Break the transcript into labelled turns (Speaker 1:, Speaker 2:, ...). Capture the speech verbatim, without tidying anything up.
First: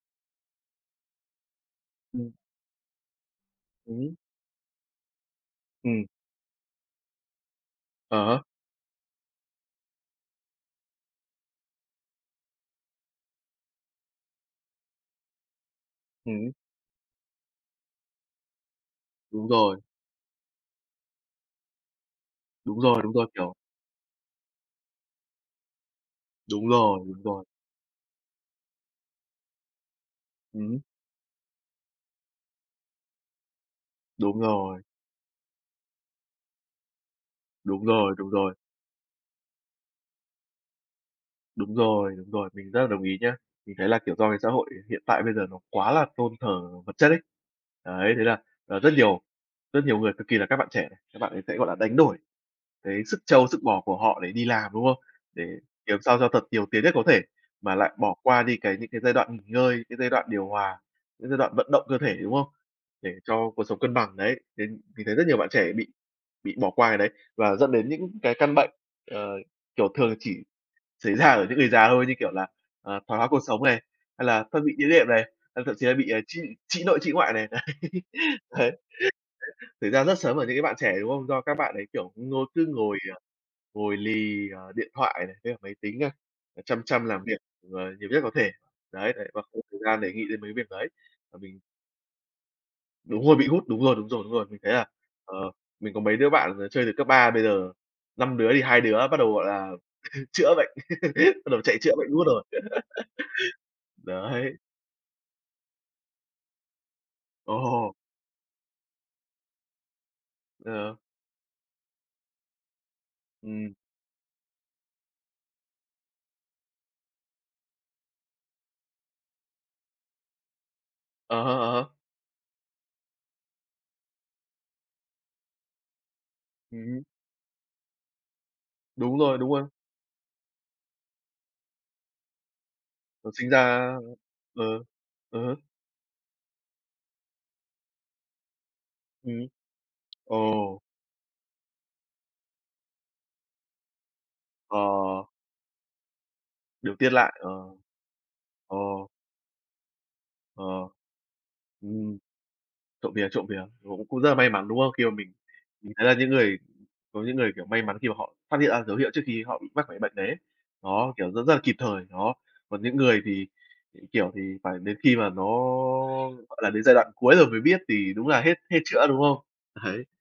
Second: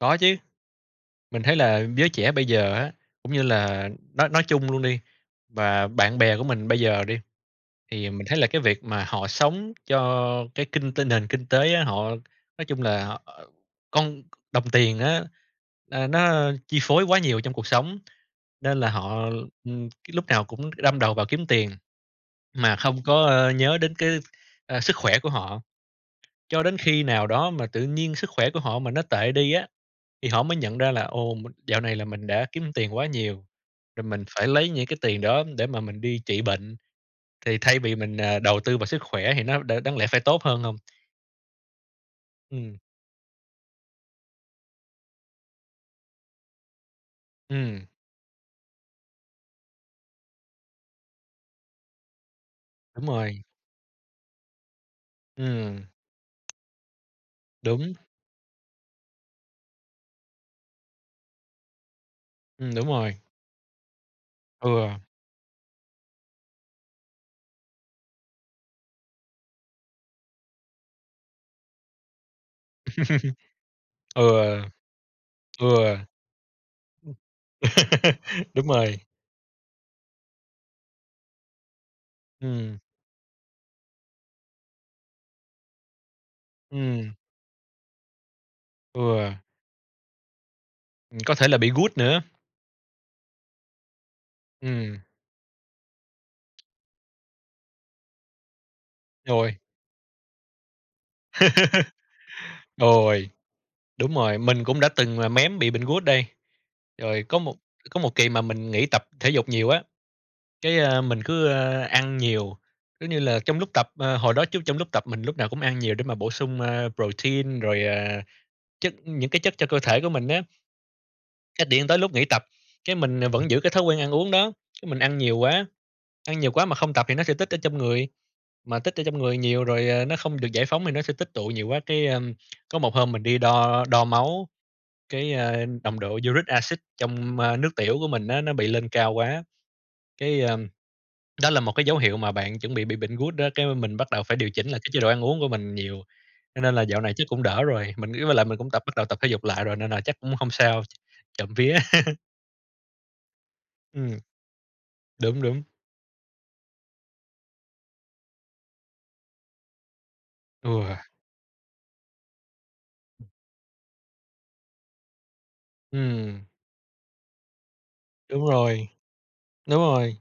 Speaker 1: Có chứ. Mình thấy là giới trẻ
Speaker 2: Ừm.
Speaker 1: bây giờ á, cũng như là
Speaker 2: Ừm hứm.
Speaker 1: nói nói chung luôn đi, và
Speaker 2: Ừm.
Speaker 1: bạn bè của mình bây giờ đi, thì
Speaker 2: Ờ
Speaker 1: mình thấy
Speaker 2: há.
Speaker 1: là cái việc mà họ sống cho cái kinh tinh nền kinh tế á, họ nói chung là họ, ờ, con đồng tiền á, ờ,
Speaker 2: Ừm hứm.
Speaker 1: nó chi phối quá nhiều trong cuộc sống. Nên là họ,
Speaker 2: Đúng rồi.
Speaker 1: ừm, cái lúc nào cũng đâm đầu vào kiếm tiền, mà
Speaker 2: Đúng rồi,
Speaker 1: không
Speaker 2: đúng
Speaker 1: có,
Speaker 2: rồi,
Speaker 1: ơ,
Speaker 2: kiểu
Speaker 1: nhớ đến cái, ờ, sức khỏe của họ, cho
Speaker 2: Đúng
Speaker 1: đến
Speaker 2: rồi,
Speaker 1: khi
Speaker 2: đúng
Speaker 1: nào
Speaker 2: rồi.
Speaker 1: đó mà tự nhiên sức khỏe của họ mà nó tệ đi á thì họ mới
Speaker 2: Ừm
Speaker 1: nhận
Speaker 2: hứm.
Speaker 1: ra là "Ồ, m dạo này là mình đã kiếm tiền quá nhiều, rồi mình
Speaker 2: Đúng
Speaker 1: phải lấy
Speaker 2: rồi.
Speaker 1: những cái tiền đó để mà mình đi trị bệnh." Thì thay
Speaker 2: Đúng
Speaker 1: vì
Speaker 2: rồi,
Speaker 1: mình,
Speaker 2: đúng
Speaker 1: ờ,
Speaker 2: rồi.
Speaker 1: đầu tư vào sức khỏe thì nó đ đáng lẽ phải tốt hơn hông?
Speaker 2: Đúng rồi, đúng rồi, mình
Speaker 1: Ừm.
Speaker 2: rất là đồng ý nhá. Mình thấy là, kiểu, do cái xã hội hiện tại bây giờ nó quá là tôn thờ vật chất ấy.
Speaker 1: Ừm.
Speaker 2: Đấy, thế là, à, rất nhiều rất nhiều người, cực kỳ là các bạn trẻ, các bạn ấy sẽ, gọi là, đánh đổi cái
Speaker 1: Đúng
Speaker 2: sức
Speaker 1: rồi.
Speaker 2: trâu, sức bò của họ để đi làm, đúng không? Để
Speaker 1: Ừm.
Speaker 2: kiếm sao cho thật nhiều tiền nhất có thể, mà
Speaker 1: Đúng.
Speaker 2: lại bỏ qua đi, cái, những cái giai đoạn nghỉ ngơi, cái giai đoạn điều hòa, những giai đoạn vận động cơ thể, đúng không?
Speaker 1: Ừm, đúng
Speaker 2: Để
Speaker 1: rồi.
Speaker 2: cho cuộc sống cân bằng, đấy. Nên
Speaker 1: Ừ.
Speaker 2: mình thấy rất nhiều bạn trẻ bị bị bỏ qua cái đấy và dẫn đến những cái căn bệnh, ờ, kiểu, thường chỉ xảy ra ở những người già thôi, như kiểu là, ờ, thoái hóa cột sống này,
Speaker 1: Ừ.
Speaker 2: hay là thoát
Speaker 1: Ừ.
Speaker 2: vị đĩa đệm này, hay thậm chí là
Speaker 1: Ừm.
Speaker 2: bị, à, trĩ trĩ nội, trĩ ngoại này.
Speaker 1: Đúng
Speaker 2: Đấy, đấy.
Speaker 1: rồi.
Speaker 2: Thật ra rất là sớm ở những cái bạn trẻ, đúng không? Do các bạn ấy, kiểu, ngôi cứ
Speaker 1: Ừm.
Speaker 2: ngồi, ờ, ngồi lì, ờ, điện thoại này, với máy tính à, chăm chăm
Speaker 1: Ừm.
Speaker 2: làm việc, ờ, nhiều nhất có thể. Đấy, đấy,
Speaker 1: Ừ.
Speaker 2: và không có thời gian để nghĩ đến mấy việc đấy.
Speaker 1: Ừm, có
Speaker 2: Và
Speaker 1: thể là
Speaker 2: mình
Speaker 1: bị gout nữa.
Speaker 2: Đúng rồi, bị gout, đúng rồi, đúng rồi, đúng rồi. Mình thấy là,
Speaker 1: Ừm.
Speaker 2: ờ, mình có mấy đứa bạn, ờ, chơi từ cấp ba, bây giờ năm đứa thì hai đứa bắt đầu, gọi
Speaker 1: Rồi.
Speaker 2: là, chữa bệnh, bắt đầu chạy chữa bệnh gout rồi.
Speaker 1: Rồi. Đúng rồi,
Speaker 2: Đấy.
Speaker 1: mình cũng đã từng là mém bị bệnh gout đây. Rồi có một
Speaker 2: Ồ!
Speaker 1: có một kỳ mà mình nghỉ tập thể dục nhiều á, cái,
Speaker 2: Được.
Speaker 1: a, mình cứ, a, ăn nhiều, giống như là, trong lúc
Speaker 2: Ừm.
Speaker 1: tập, à, hồi đó trước trong lúc tập mình lúc nào cũng ăn nhiều để mà bổ sung, ơ, protein rồi, à, chất những cái chất cho cơ thể của mình á.
Speaker 2: Ờ hơ,
Speaker 1: Cái
Speaker 2: ờ
Speaker 1: điện
Speaker 2: hơ.
Speaker 1: tới lúc nghỉ tập, cái mình vẫn giữ cái thói quen ăn uống đó, cái mình ăn nhiều quá, ăn nhiều quá mà
Speaker 2: Ừm
Speaker 1: không
Speaker 2: hưm.
Speaker 1: tập thì nó sẽ tích ở trong người, mà tích ở trong
Speaker 2: Đúng
Speaker 1: người
Speaker 2: rồi, đúng
Speaker 1: nhiều
Speaker 2: rồi.
Speaker 1: rồi, ờ, nó không được giải phóng thì nó sẽ tích tụ nhiều quá. Cái, ưm, có một hôm mình
Speaker 2: Nó
Speaker 1: đi
Speaker 2: sinh
Speaker 1: đo
Speaker 2: ra
Speaker 1: đo máu,
Speaker 2: ừ.
Speaker 1: cái,
Speaker 2: Ừ hứ.
Speaker 1: a, nồng độ uric acid trong nước tiểu của mình á nó bị lên cao quá,
Speaker 2: Ừm.
Speaker 1: cái, ơ,
Speaker 2: Ồ.
Speaker 1: đó là một cái dấu hiệu mà bạn chuẩn bị bị bệnh gout đó. Cái mà mình bắt đầu phải điều chỉnh cái chế độ ăn
Speaker 2: Ờ.
Speaker 1: uống của mình nhiều, cho nên là
Speaker 2: Điều
Speaker 1: dạo
Speaker 2: tiết
Speaker 1: này chắc
Speaker 2: lại.
Speaker 1: cũng
Speaker 2: Ờ.
Speaker 1: đỡ rồi. Mình nghĩ với lại mình cũng tập bắt đầu
Speaker 2: Ồ.
Speaker 1: tập thể dục lại rồi nên là chắc cũng hông
Speaker 2: Ờ.
Speaker 1: sao. Trộm vía.
Speaker 2: Ừm. Trộm vía, trộm vía, cũng
Speaker 1: Ừm.
Speaker 2: cũng rất là may mắn, đúng không? Khi mà mình
Speaker 1: Đúng, đúng.
Speaker 2: mình thấy là những người có những người, kiểu, may mắn khi mà họ phát hiện ra dấu hiệu trước khi họ bị mắc phải bệnh đấy.
Speaker 1: Ừ.
Speaker 2: Đó, kiểu, rất rất là kịp thời, đó. Còn những người thì, kiểu, thì phải đến khi mà nó,
Speaker 1: Ừm.
Speaker 2: gọi là, đến giai đoạn cuối rồi mới biết thì đúng là
Speaker 1: Đúng
Speaker 2: hết hết
Speaker 1: rồi.
Speaker 2: chữa, đúng không?
Speaker 1: Đúng
Speaker 2: Đấy.
Speaker 1: rồi.